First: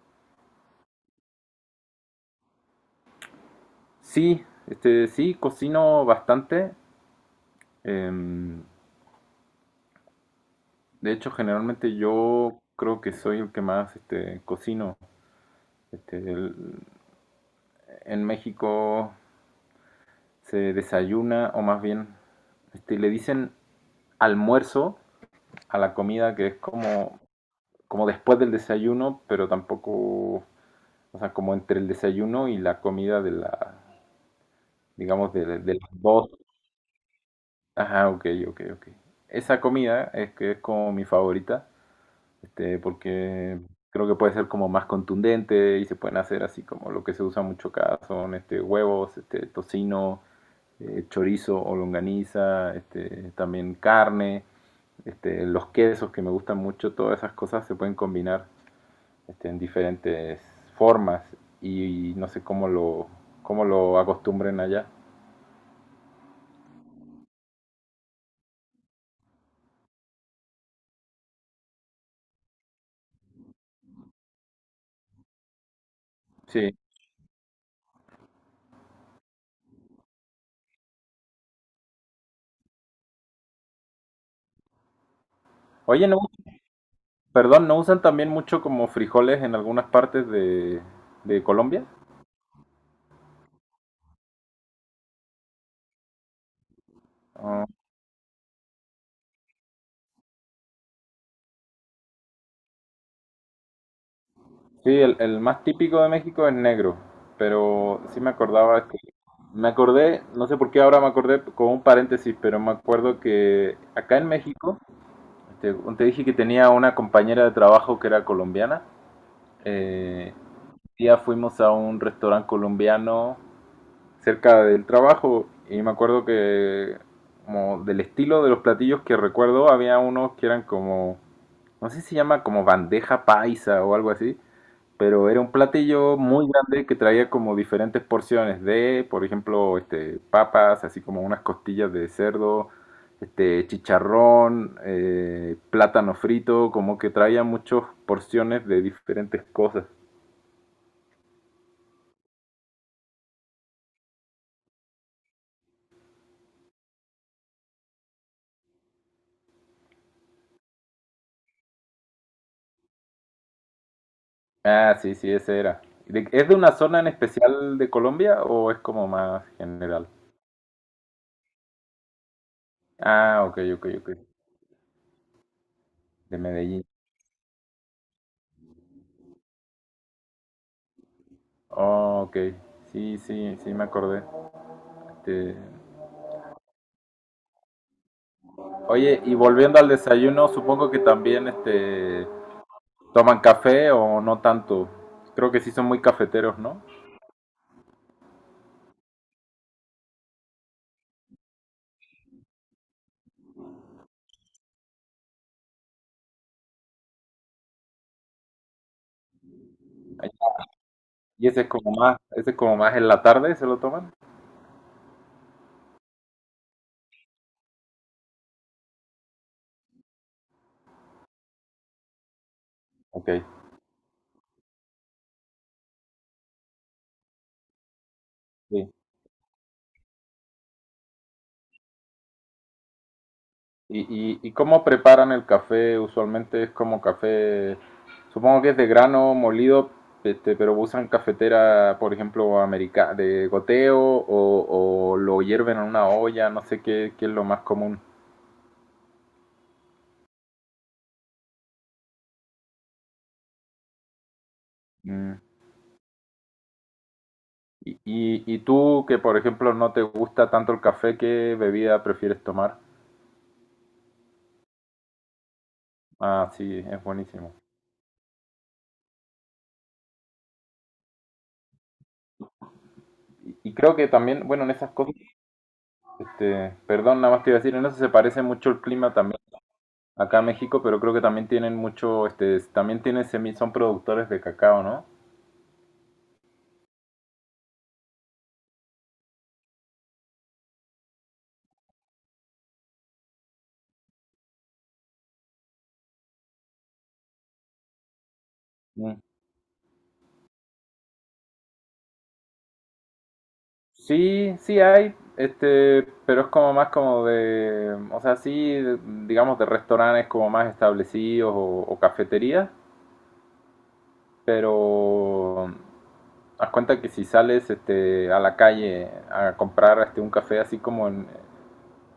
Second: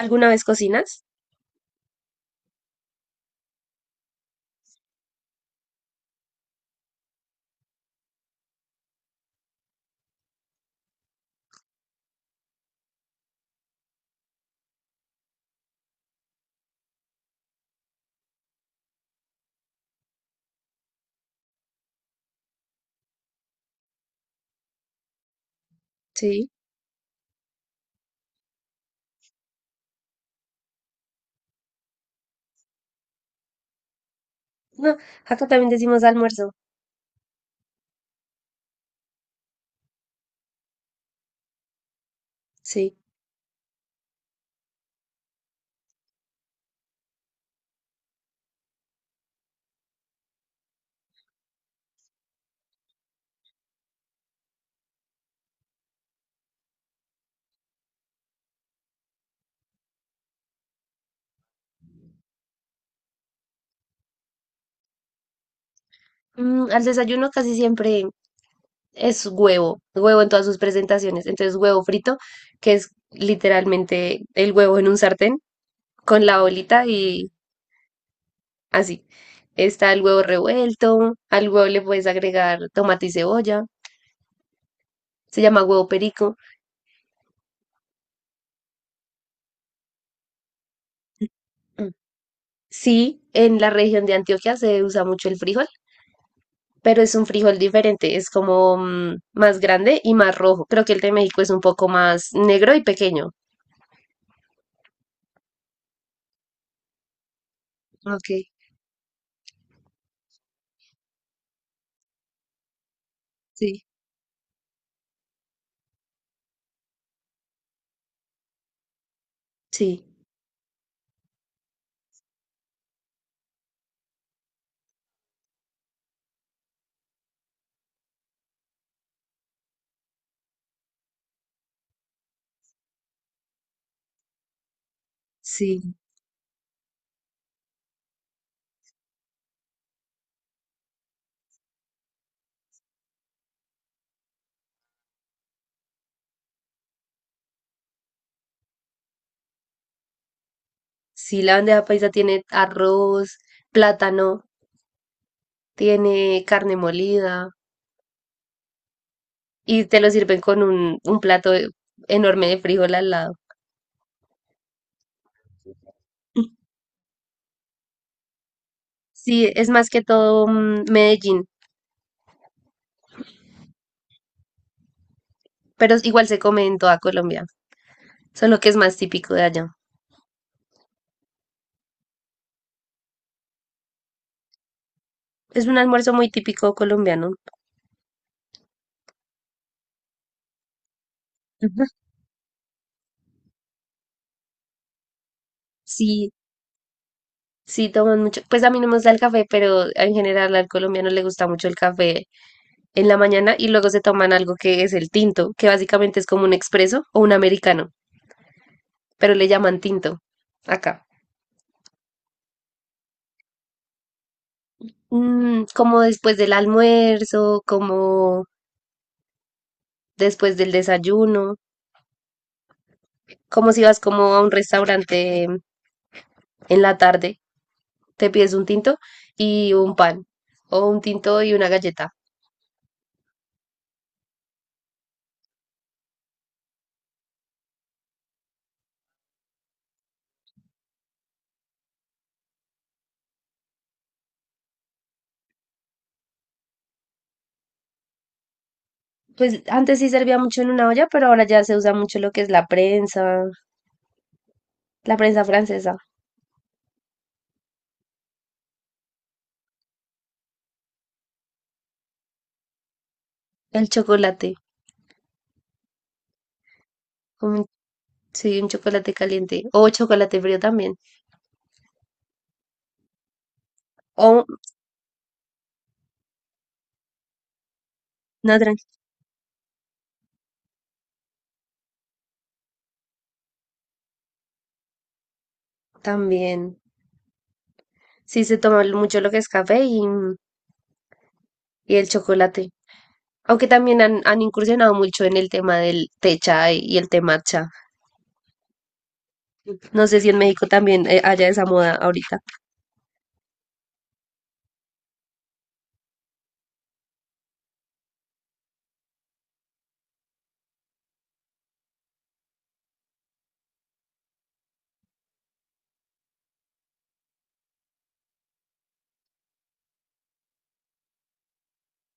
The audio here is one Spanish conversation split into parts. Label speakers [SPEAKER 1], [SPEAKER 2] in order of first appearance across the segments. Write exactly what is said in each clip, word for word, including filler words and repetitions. [SPEAKER 1] ¿Alguna vez cocinas?
[SPEAKER 2] Sí, este, sí, cocino bastante. Em, de hecho, generalmente yo creo que soy el que más este, cocino. Este, el- en México se desayuna, o más bien, este, le dicen almuerzo a la comida que
[SPEAKER 1] Sí.
[SPEAKER 2] es como, como después del desayuno, pero tampoco, o sea, como entre el desayuno y la comida de la,
[SPEAKER 1] No,
[SPEAKER 2] digamos, de,
[SPEAKER 1] acá también
[SPEAKER 2] de las
[SPEAKER 1] decimos
[SPEAKER 2] dos.
[SPEAKER 1] almuerzo.
[SPEAKER 2] Ajá, ok, ok, ok. Esa comida es que es como mi favorita. Este,
[SPEAKER 1] Sí.
[SPEAKER 2] porque creo que puede ser como más contundente y se pueden hacer así como lo que se usa mucho acá son este, huevos, este, tocino, eh, chorizo o longaniza, este, también carne, este, los quesos que me gustan mucho, todas esas cosas se pueden combinar este, en diferentes formas y, no sé cómo lo, cómo lo acostumbren allá.
[SPEAKER 1] Mm, al desayuno casi siempre es huevo, huevo en todas sus presentaciones. Entonces, huevo frito, que es literalmente el huevo en un sartén con la
[SPEAKER 2] Sí.
[SPEAKER 1] bolita y así. Está el huevo revuelto, al huevo le puedes agregar tomate y cebolla, se llama huevo
[SPEAKER 2] Oye, no,
[SPEAKER 1] perico.
[SPEAKER 2] perdón, ¿no usan también mucho como frijoles en algunas partes de, de Colombia?
[SPEAKER 1] Mm. Sí, en la región de Antioquia se usa mucho el frijol, pero es un frijol
[SPEAKER 2] Ah.
[SPEAKER 1] diferente, es como mm, más grande y más rojo. Creo que el de México es un poco más negro y pequeño.
[SPEAKER 2] Sí, el, el más típico de México es negro, pero sí
[SPEAKER 1] Ok,
[SPEAKER 2] me acordaba que me acordé, no sé por qué ahora me acordé con un paréntesis, pero me acuerdo que
[SPEAKER 1] sí,
[SPEAKER 2] acá en México, te, te dije que tenía una compañera de trabajo que era colombiana.
[SPEAKER 1] sí,
[SPEAKER 2] Eh, un día fuimos a un restaurante colombiano cerca del trabajo y me acuerdo que como del estilo de los platillos que recuerdo había unos que eran como, no sé si se llama como bandeja paisa o algo así, pero era un
[SPEAKER 1] sí,
[SPEAKER 2] platillo muy grande que traía como diferentes porciones de, por ejemplo, este, papas, así como unas costillas de cerdo, este, chicharrón, eh, plátano frito, como que traía muchas porciones de diferentes cosas.
[SPEAKER 1] sí, la bandeja paisa tiene arroz, plátano, tiene carne molida y te lo sirven con un, un plato e- enorme de frijol al lado.
[SPEAKER 2] Ah, sí, sí, ese era. ¿De- ¿Es de una zona en especial de Colombia o es como más
[SPEAKER 1] Sí, es más que
[SPEAKER 2] general?
[SPEAKER 1] todo mm, Medellín,
[SPEAKER 2] Ah, ok, ok, ok.
[SPEAKER 1] pero igual se
[SPEAKER 2] De
[SPEAKER 1] come en
[SPEAKER 2] Medellín.
[SPEAKER 1] toda Colombia, solo que es más típico de allá.
[SPEAKER 2] Oh, ok. Sí, sí, sí, me acordé. Este,
[SPEAKER 1] Es un almuerzo muy típico colombiano.
[SPEAKER 2] oye, y volviendo al desayuno, supongo que también
[SPEAKER 1] Ujú.
[SPEAKER 2] este, toman café o no tanto. Creo que sí son muy
[SPEAKER 1] Sí,
[SPEAKER 2] cafeteros, ¿no?
[SPEAKER 1] sí, toman mucho. Pues a mí no me gusta el café, pero en general al colombiano le gusta mucho el café en la mañana y luego se toman algo que es el tinto, que básicamente es como un expreso o un americano, pero le llaman tinto acá.
[SPEAKER 2] Y ese es como más, ese es como más en la tarde, ¿se lo toman?
[SPEAKER 1] Mm, como después del almuerzo, como después del desayuno,
[SPEAKER 2] Ok,
[SPEAKER 1] como si vas como a un restaurante en la tarde, te pides un
[SPEAKER 2] sí.
[SPEAKER 1] tinto y un pan o un tinto y una galleta.
[SPEAKER 2] ¿Y, y, y cómo preparan el café? Usualmente es como café, supongo que es de grano molido, este, pero usan cafetera, por ejemplo, america, de goteo o, o lo hierven en una olla, no sé qué, qué es lo más común.
[SPEAKER 1] Pues antes sí servía mucho en una olla, pero ahora ya se usa mucho lo que es la prensa La
[SPEAKER 2] Mm.
[SPEAKER 1] prensa francesa,
[SPEAKER 2] Y, y, y tú, que por ejemplo no te gusta tanto el café, ¿qué bebida prefieres tomar?
[SPEAKER 1] el chocolate,
[SPEAKER 2] Ah, sí, es
[SPEAKER 1] como
[SPEAKER 2] buenísimo.
[SPEAKER 1] un- sí, un chocolate caliente o chocolate frío también,
[SPEAKER 2] Y, y creo que
[SPEAKER 1] o
[SPEAKER 2] también, bueno, en esas cosas, este, perdón, nada más te iba a decir, en eso se parece
[SPEAKER 1] una
[SPEAKER 2] mucho
[SPEAKER 1] tran-
[SPEAKER 2] el clima también acá a México, pero creo que también tienen mucho, este, también tienen semi, son productores de cacao, ¿no?
[SPEAKER 1] también. Sí, se toma lo- mucho lo que es café y, y el chocolate. Aunque también han, han incursionado mucho en el tema del té chai y el té matcha.
[SPEAKER 2] Mm.
[SPEAKER 1] No sé si en México también eh, haya esa moda ahorita.
[SPEAKER 2] Sí, sí hay, este, pero es como más como de, o sea, sí, de- digamos de restaurantes como más establecidos o, o cafeterías, pero haz cuenta que si sales este, a la calle a comprar este, un café así como en,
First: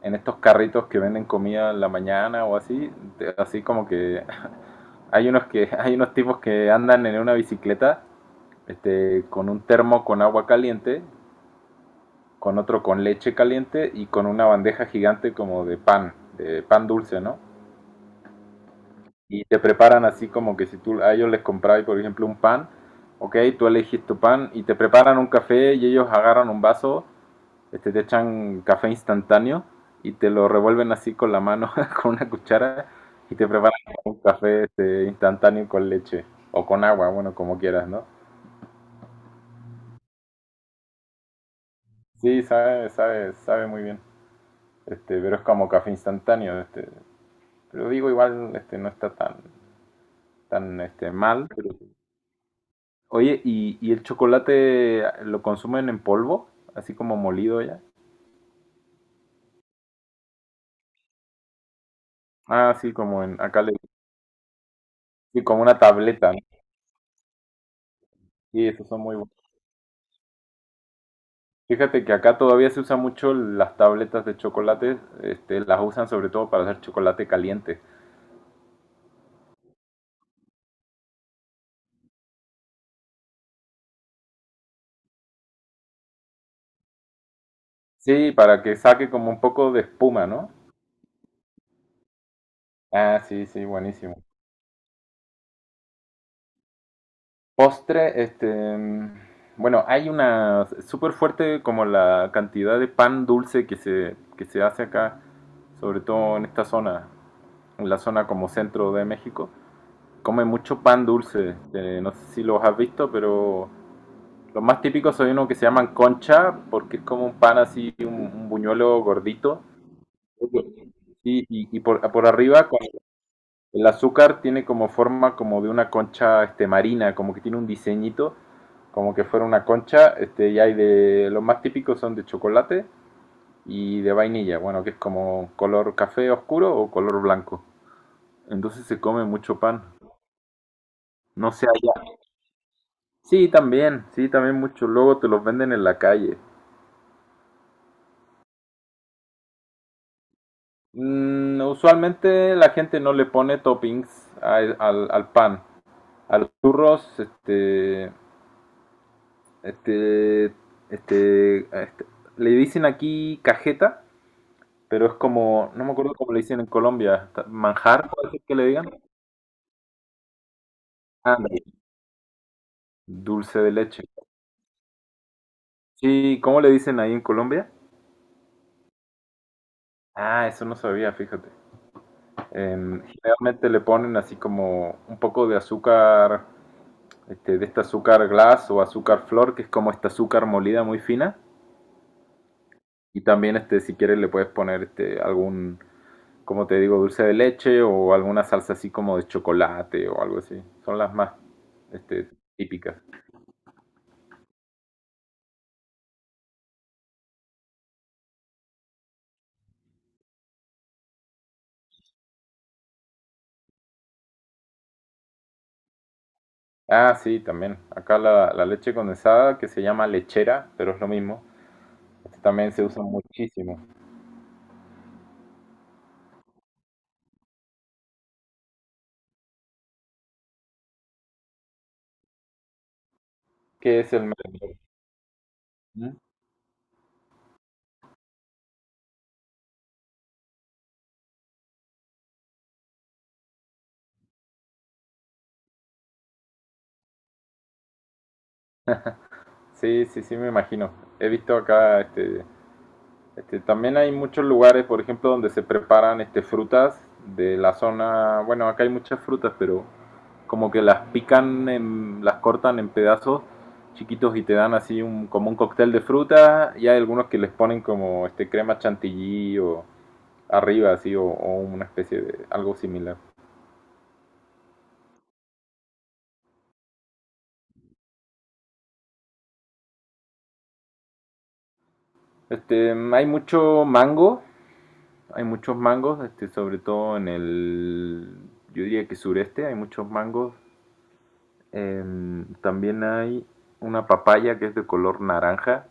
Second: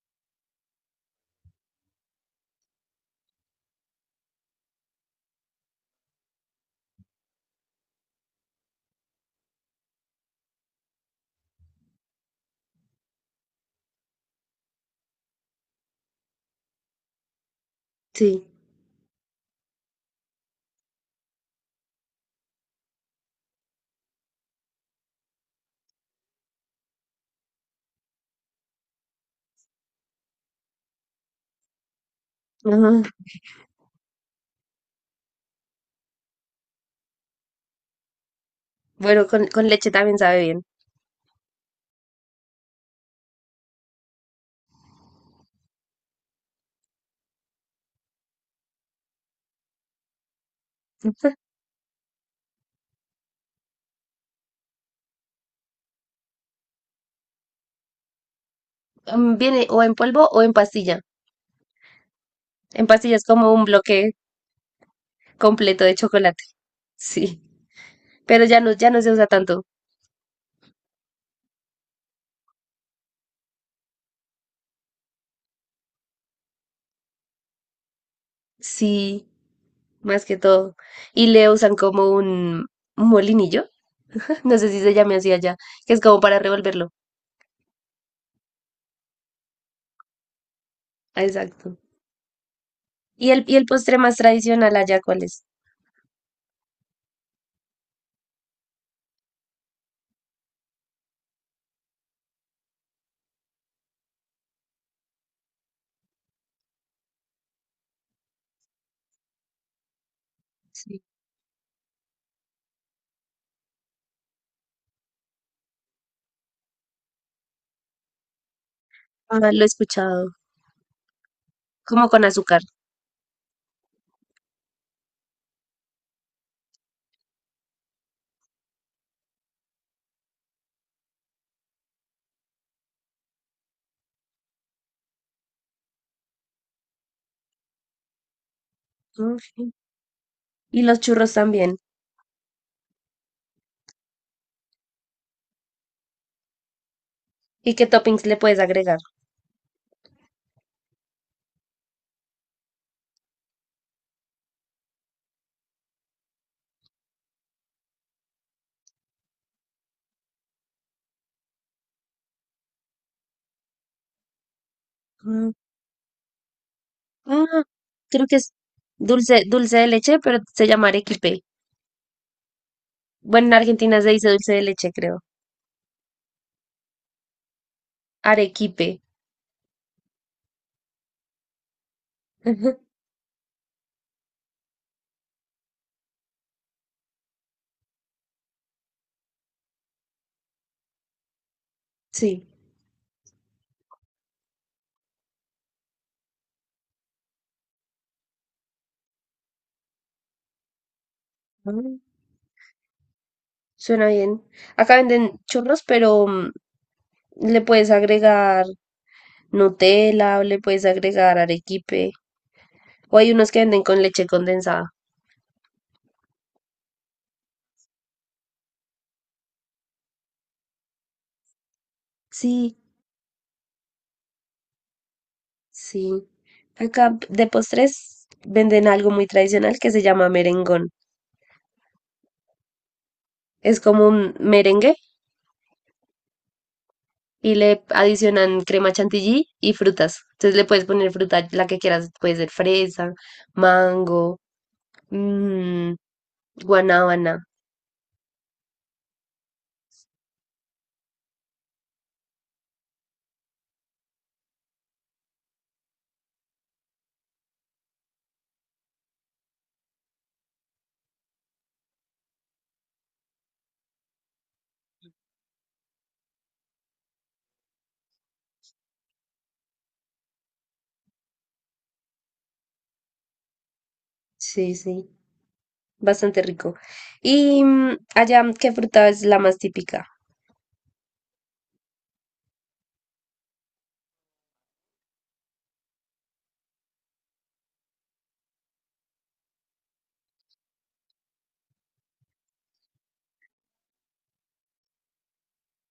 [SPEAKER 2] en estos carritos que venden comida en la mañana o así, te- así como que hay unos que hay unos tipos que andan en una bicicleta este, con un termo con agua caliente, con otro con leche caliente y con una bandeja gigante como de pan, de pan dulce, ¿no?
[SPEAKER 1] Sí.
[SPEAKER 2] Y te preparan así como que si tú a ellos les comprabas, por ejemplo, un pan, ok, tú elegís tu pan y te preparan un café y ellos agarran un vaso este, te echan café instantáneo y te lo revuelven así con la mano, con una cuchara,
[SPEAKER 1] Ajá.
[SPEAKER 2] y te preparan un café este, instantáneo con leche o con agua, bueno, como quieras, ¿no?
[SPEAKER 1] Bueno, con, con leche también sabe bien.
[SPEAKER 2] Sí, sabe, sabe, sabe muy bien, este, pero es como café instantáneo, este, pero digo igual, este, no está tan, tan, este, mal. Pero- oye, ¿y, y el chocolate lo consumen en polvo, así como molido ya?
[SPEAKER 1] Mm, viene o en polvo o en pastilla.
[SPEAKER 2] Ah,
[SPEAKER 1] En
[SPEAKER 2] sí,
[SPEAKER 1] pastilla
[SPEAKER 2] como
[SPEAKER 1] es
[SPEAKER 2] en,
[SPEAKER 1] como
[SPEAKER 2] acá
[SPEAKER 1] un
[SPEAKER 2] le,
[SPEAKER 1] bloque
[SPEAKER 2] sí, como una
[SPEAKER 1] completo de
[SPEAKER 2] tableta, ¿no?
[SPEAKER 1] chocolate. Sí. Pero ya
[SPEAKER 2] Sí,
[SPEAKER 1] no,
[SPEAKER 2] esos
[SPEAKER 1] ya no
[SPEAKER 2] son
[SPEAKER 1] se
[SPEAKER 2] muy
[SPEAKER 1] usa
[SPEAKER 2] buenos.
[SPEAKER 1] tanto.
[SPEAKER 2] Fíjate que acá todavía se usa mucho las tabletas de chocolate, este, las usan sobre todo para hacer chocolate caliente.
[SPEAKER 1] Sí, más que todo. Y le usan como un un molinillo, no sé si se llame así allá, que es como para revolverlo.
[SPEAKER 2] Sí, para que saque como un poco de espuma, ¿no?
[SPEAKER 1] Ah, exacto.
[SPEAKER 2] Ah,
[SPEAKER 1] ¿Y el,
[SPEAKER 2] sí,
[SPEAKER 1] y el
[SPEAKER 2] sí,
[SPEAKER 1] postre más
[SPEAKER 2] buenísimo.
[SPEAKER 1] tradicional allá cuál es?
[SPEAKER 2] Postre, este, mm, bueno, hay una súper fuerte como la cantidad de pan dulce que se, que se hace acá, sobre todo en esta zona, en la zona como centro de México. Come mucho
[SPEAKER 1] Sí.
[SPEAKER 2] pan dulce, este, no sé si los has visto, pero los más típicos son unos que se llaman concha, porque es como un pan así, un, un buñuelo
[SPEAKER 1] Ah,
[SPEAKER 2] gordito.
[SPEAKER 1] lo he escuchado.
[SPEAKER 2] Y, y, y por,
[SPEAKER 1] Como con
[SPEAKER 2] por
[SPEAKER 1] azúcar.
[SPEAKER 2] arriba, con el azúcar tiene como forma como de una concha este, marina, como que tiene un diseñito, como que fuera una concha. Este, y hay de. Los más típicos son de chocolate y de vainilla, bueno, que es como color café oscuro o color blanco. Entonces se come mucho
[SPEAKER 1] Ok.
[SPEAKER 2] pan.
[SPEAKER 1] Y los churros
[SPEAKER 2] No sé
[SPEAKER 1] también.
[SPEAKER 2] allá. Sí, también, sí, también mucho. Luego te los venden en la calle.
[SPEAKER 1] ¿Y qué toppings le puedes agregar?
[SPEAKER 2] Mm, usualmente la gente no le pone toppings a- e, al, al pan, a los churros, este, este, este, este- le dicen aquí cajeta, pero es como, no me acuerdo cómo le dicen en Colombia, ta-
[SPEAKER 1] Ah,
[SPEAKER 2] manjar,
[SPEAKER 1] creo
[SPEAKER 2] puede
[SPEAKER 1] que
[SPEAKER 2] ser
[SPEAKER 1] es
[SPEAKER 2] que le digan.
[SPEAKER 1] dulce, dulce de leche, pero se llama
[SPEAKER 2] Ah,
[SPEAKER 1] arequipe. Bueno, en
[SPEAKER 2] dulce de
[SPEAKER 1] Argentina
[SPEAKER 2] leche.
[SPEAKER 1] se dice dulce de leche, creo.
[SPEAKER 2] Sí, ¿cómo le dicen ahí en Colombia?
[SPEAKER 1] Arequipe.
[SPEAKER 2] Ah, eso no sabía, fíjate.
[SPEAKER 1] Ujú,
[SPEAKER 2] Em, generalmente le ponen así como un poco de azúcar este, de este azúcar glass o azúcar flor, que es como esta azúcar molida muy fina.
[SPEAKER 1] sí.
[SPEAKER 2] Y también, este, si quieres, le puedes poner este, algún, como te digo, dulce de leche o alguna salsa así como de chocolate o algo así. Son las más
[SPEAKER 1] Mm,
[SPEAKER 2] este, típicas.
[SPEAKER 1] suena bien. Acá venden churros, pero mm, le puedes agregar Nutella o le puedes agregar arequipe. O hay unos que venden con leche condensada.
[SPEAKER 2] Ah, sí, también. Acá la, la leche condensada, que se llama lechera, pero es lo mismo. Este también
[SPEAKER 1] Sí,
[SPEAKER 2] se usa muchísimo.
[SPEAKER 1] sí. Acá de postres venden algo muy tradicional que se llama merengón. Es
[SPEAKER 2] ¿Qué
[SPEAKER 1] como
[SPEAKER 2] es el
[SPEAKER 1] un
[SPEAKER 2] mermelada?
[SPEAKER 1] merengue y le adicionan crema chantilly y frutas. Entonces le puedes poner fruta, la que quieras, puede ser fresa, mango, mm, guanábana.
[SPEAKER 2] Sí, sí, sí, me imagino. He visto acá este, este, también hay muchos lugares, por ejemplo, donde se preparan este, frutas de la zona, bueno, acá hay muchas frutas, pero como que las pican, en- las cortan en pedazos chiquitos y te dan así un, como un cóctel de fruta y hay algunos que les ponen como este crema chantilly o arriba así o, o una especie de algo similar.
[SPEAKER 1] Sí, sí, bastante rico. Y mm, allá, ¿qué fruta es la más típica?
[SPEAKER 2] Este, hay mucho mango, hay muchos mangos, este, sobre todo en el, yo diría que sureste, hay muchos mangos. Eh, también hay una papaya que es de color naranja,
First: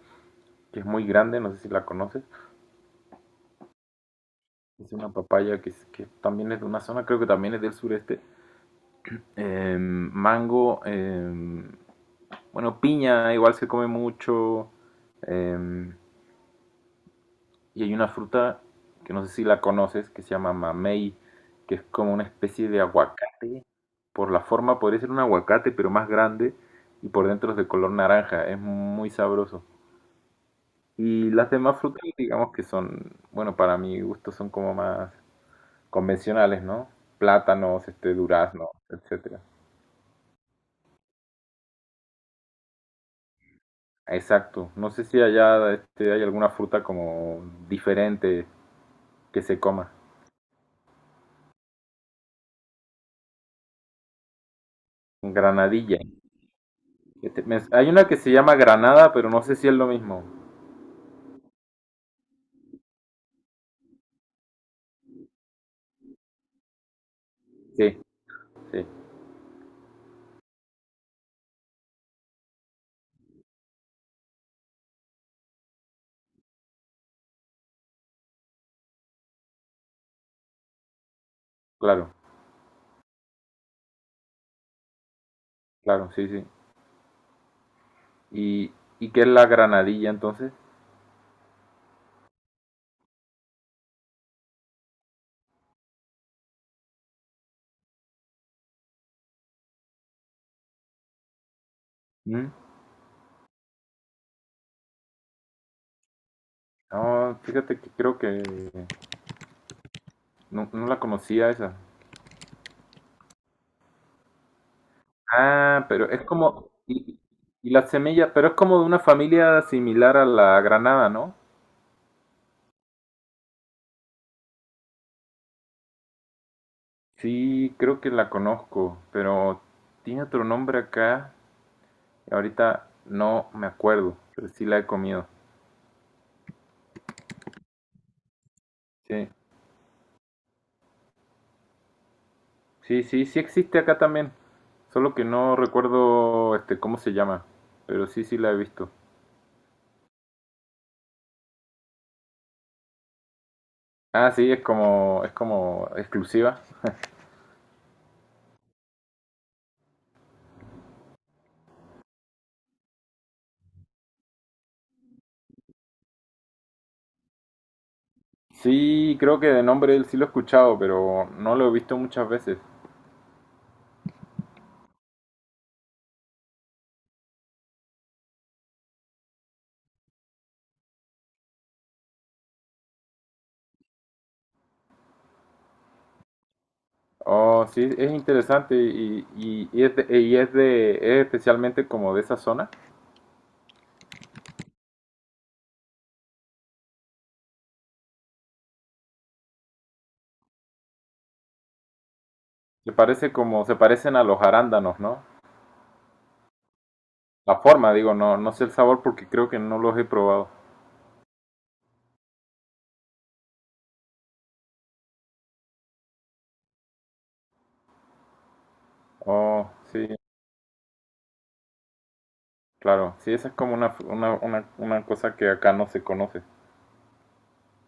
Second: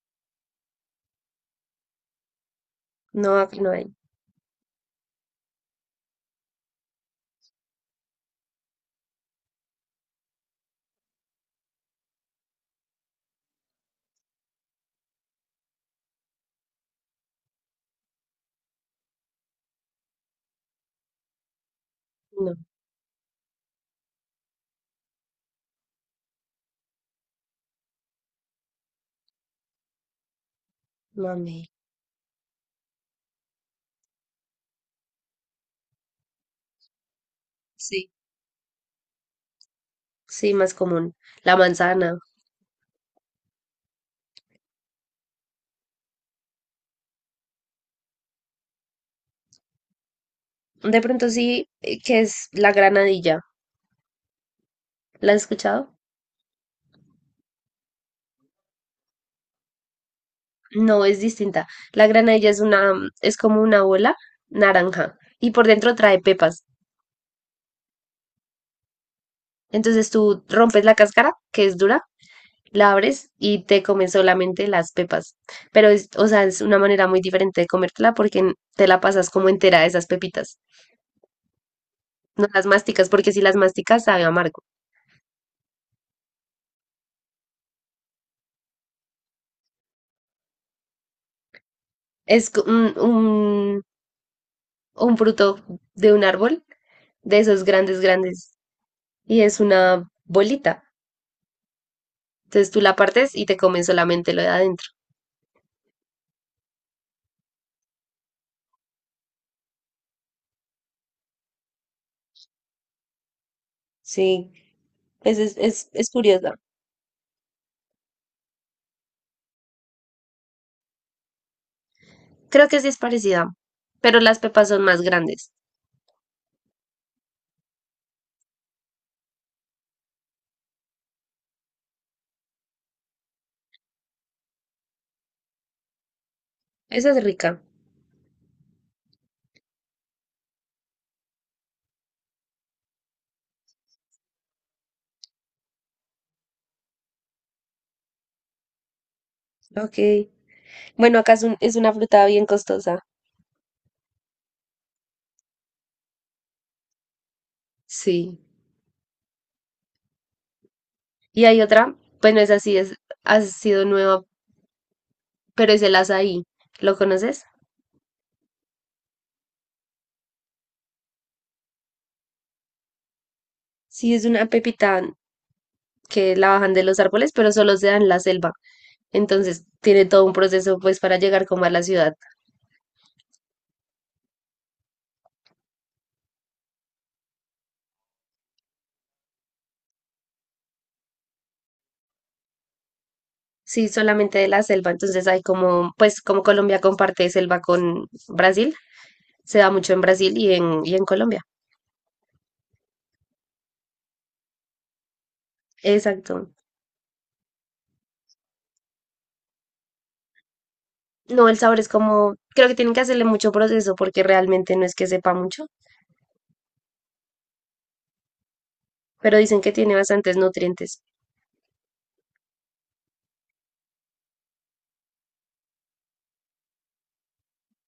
[SPEAKER 2] que es muy grande, no sé si la conoces.
[SPEAKER 1] No, aquí no hay.
[SPEAKER 2] Es una papaya que, es- que también es de una zona, creo que también es del sureste. Eh, mango, eh, bueno, piña igual se come mucho. Eh, y hay una fruta que no sé si la conoces, que se llama mamey, que es como una
[SPEAKER 1] No,
[SPEAKER 2] especie de aguacate. Por la forma podría ser un aguacate, pero más grande y por dentro es de color naranja. Es muy sabroso. Y las
[SPEAKER 1] mami.
[SPEAKER 2] demás frutas, digamos que son, bueno, para mi gusto son como más convencionales, ¿no? Plátanos,
[SPEAKER 1] Sí,
[SPEAKER 2] este, durazno, etcétera.
[SPEAKER 1] sí, más común. La manzana.
[SPEAKER 2] Exacto. No sé si allá este, hay alguna fruta como diferente que se coma.
[SPEAKER 1] De pronto sí, eh, que es la granadilla. ¿La has escuchado?
[SPEAKER 2] Granadilla. Este, me- hay una que se llama granada, pero no sé si es lo mismo.
[SPEAKER 1] No, es distinta. La granadilla es una, es como una bola naranja y por dentro trae pepas.
[SPEAKER 2] Sí, sí,
[SPEAKER 1] Entonces tú rompes la cáscara, que es dura, la abres y te comes solamente las pepas. Pero es, o sea, es una manera muy diferente de comértela porque n- te la pasas como entera de esas pepitas.
[SPEAKER 2] claro,
[SPEAKER 1] No las masticas, porque si las masticas sabe amargo.
[SPEAKER 2] claro, sí, sí. ¿Y, y qué es la granadilla entonces?
[SPEAKER 1] Es co- un, un, un fruto de un árbol, de esos grandes, grandes, y es una bolita.
[SPEAKER 2] ¿Mm?
[SPEAKER 1] Entonces tú la partes y te comes solamente lo de adentro.
[SPEAKER 2] No, fíjate que creo que no, no la conocía esa.
[SPEAKER 1] Sí, Es, es,
[SPEAKER 2] Ah,
[SPEAKER 1] es, es
[SPEAKER 2] pero es
[SPEAKER 1] curiosa.
[SPEAKER 2] como, y, y la semilla, pero es como de una familia similar a la granada, ¿no?
[SPEAKER 1] Creo que sí es parecida, pero las pepas son más grandes.
[SPEAKER 2] Sí, creo que la conozco, pero tiene otro nombre acá, y ahorita no me acuerdo, pero sí la he comido.
[SPEAKER 1] Esa es rica.
[SPEAKER 2] Sí, sí, sí, sí existe acá también, solo que no recuerdo este cómo se llama, pero sí, sí la he visto.
[SPEAKER 1] Ok. Bueno, acá es, un- es una fruta bien costosa.
[SPEAKER 2] Ah, sí, es como, es como exclusiva.
[SPEAKER 1] Sí. Y hay otra, bueno, es así, es, ha sido nueva, pero es el azaí. ¿Lo conoces?
[SPEAKER 2] Sí, creo que de nombre él sí lo he escuchado, pero no lo he visto muchas veces.
[SPEAKER 1] Sí, es una pepita que la bajan de los árboles, pero solo se da en la selva. Entonces tiene todo un proceso pues para llegar como a la ciudad.
[SPEAKER 2] Oh, sí, es interesante y, y, y es de, y es de, es especialmente como de esa zona.
[SPEAKER 1] Sí, solamente de la selva. Entonces hay como, pues como Colombia comparte selva con Brasil, se da mucho en Brasil y en, y en Colombia.
[SPEAKER 2] Se parece como, se parecen a los arándanos, ¿no?
[SPEAKER 1] Exacto.
[SPEAKER 2] La forma, digo, no, no sé el sabor porque creo que no los he probado.
[SPEAKER 1] No, el sabor es como, creo que tienen que hacerle mucho proceso porque realmente no es que sepa mucho, pero dicen
[SPEAKER 2] Oh,
[SPEAKER 1] que tiene
[SPEAKER 2] sí,
[SPEAKER 1] bastantes nutrientes.
[SPEAKER 2] claro. Sí, esa es como una, una, una, una cosa que acá no se conoce.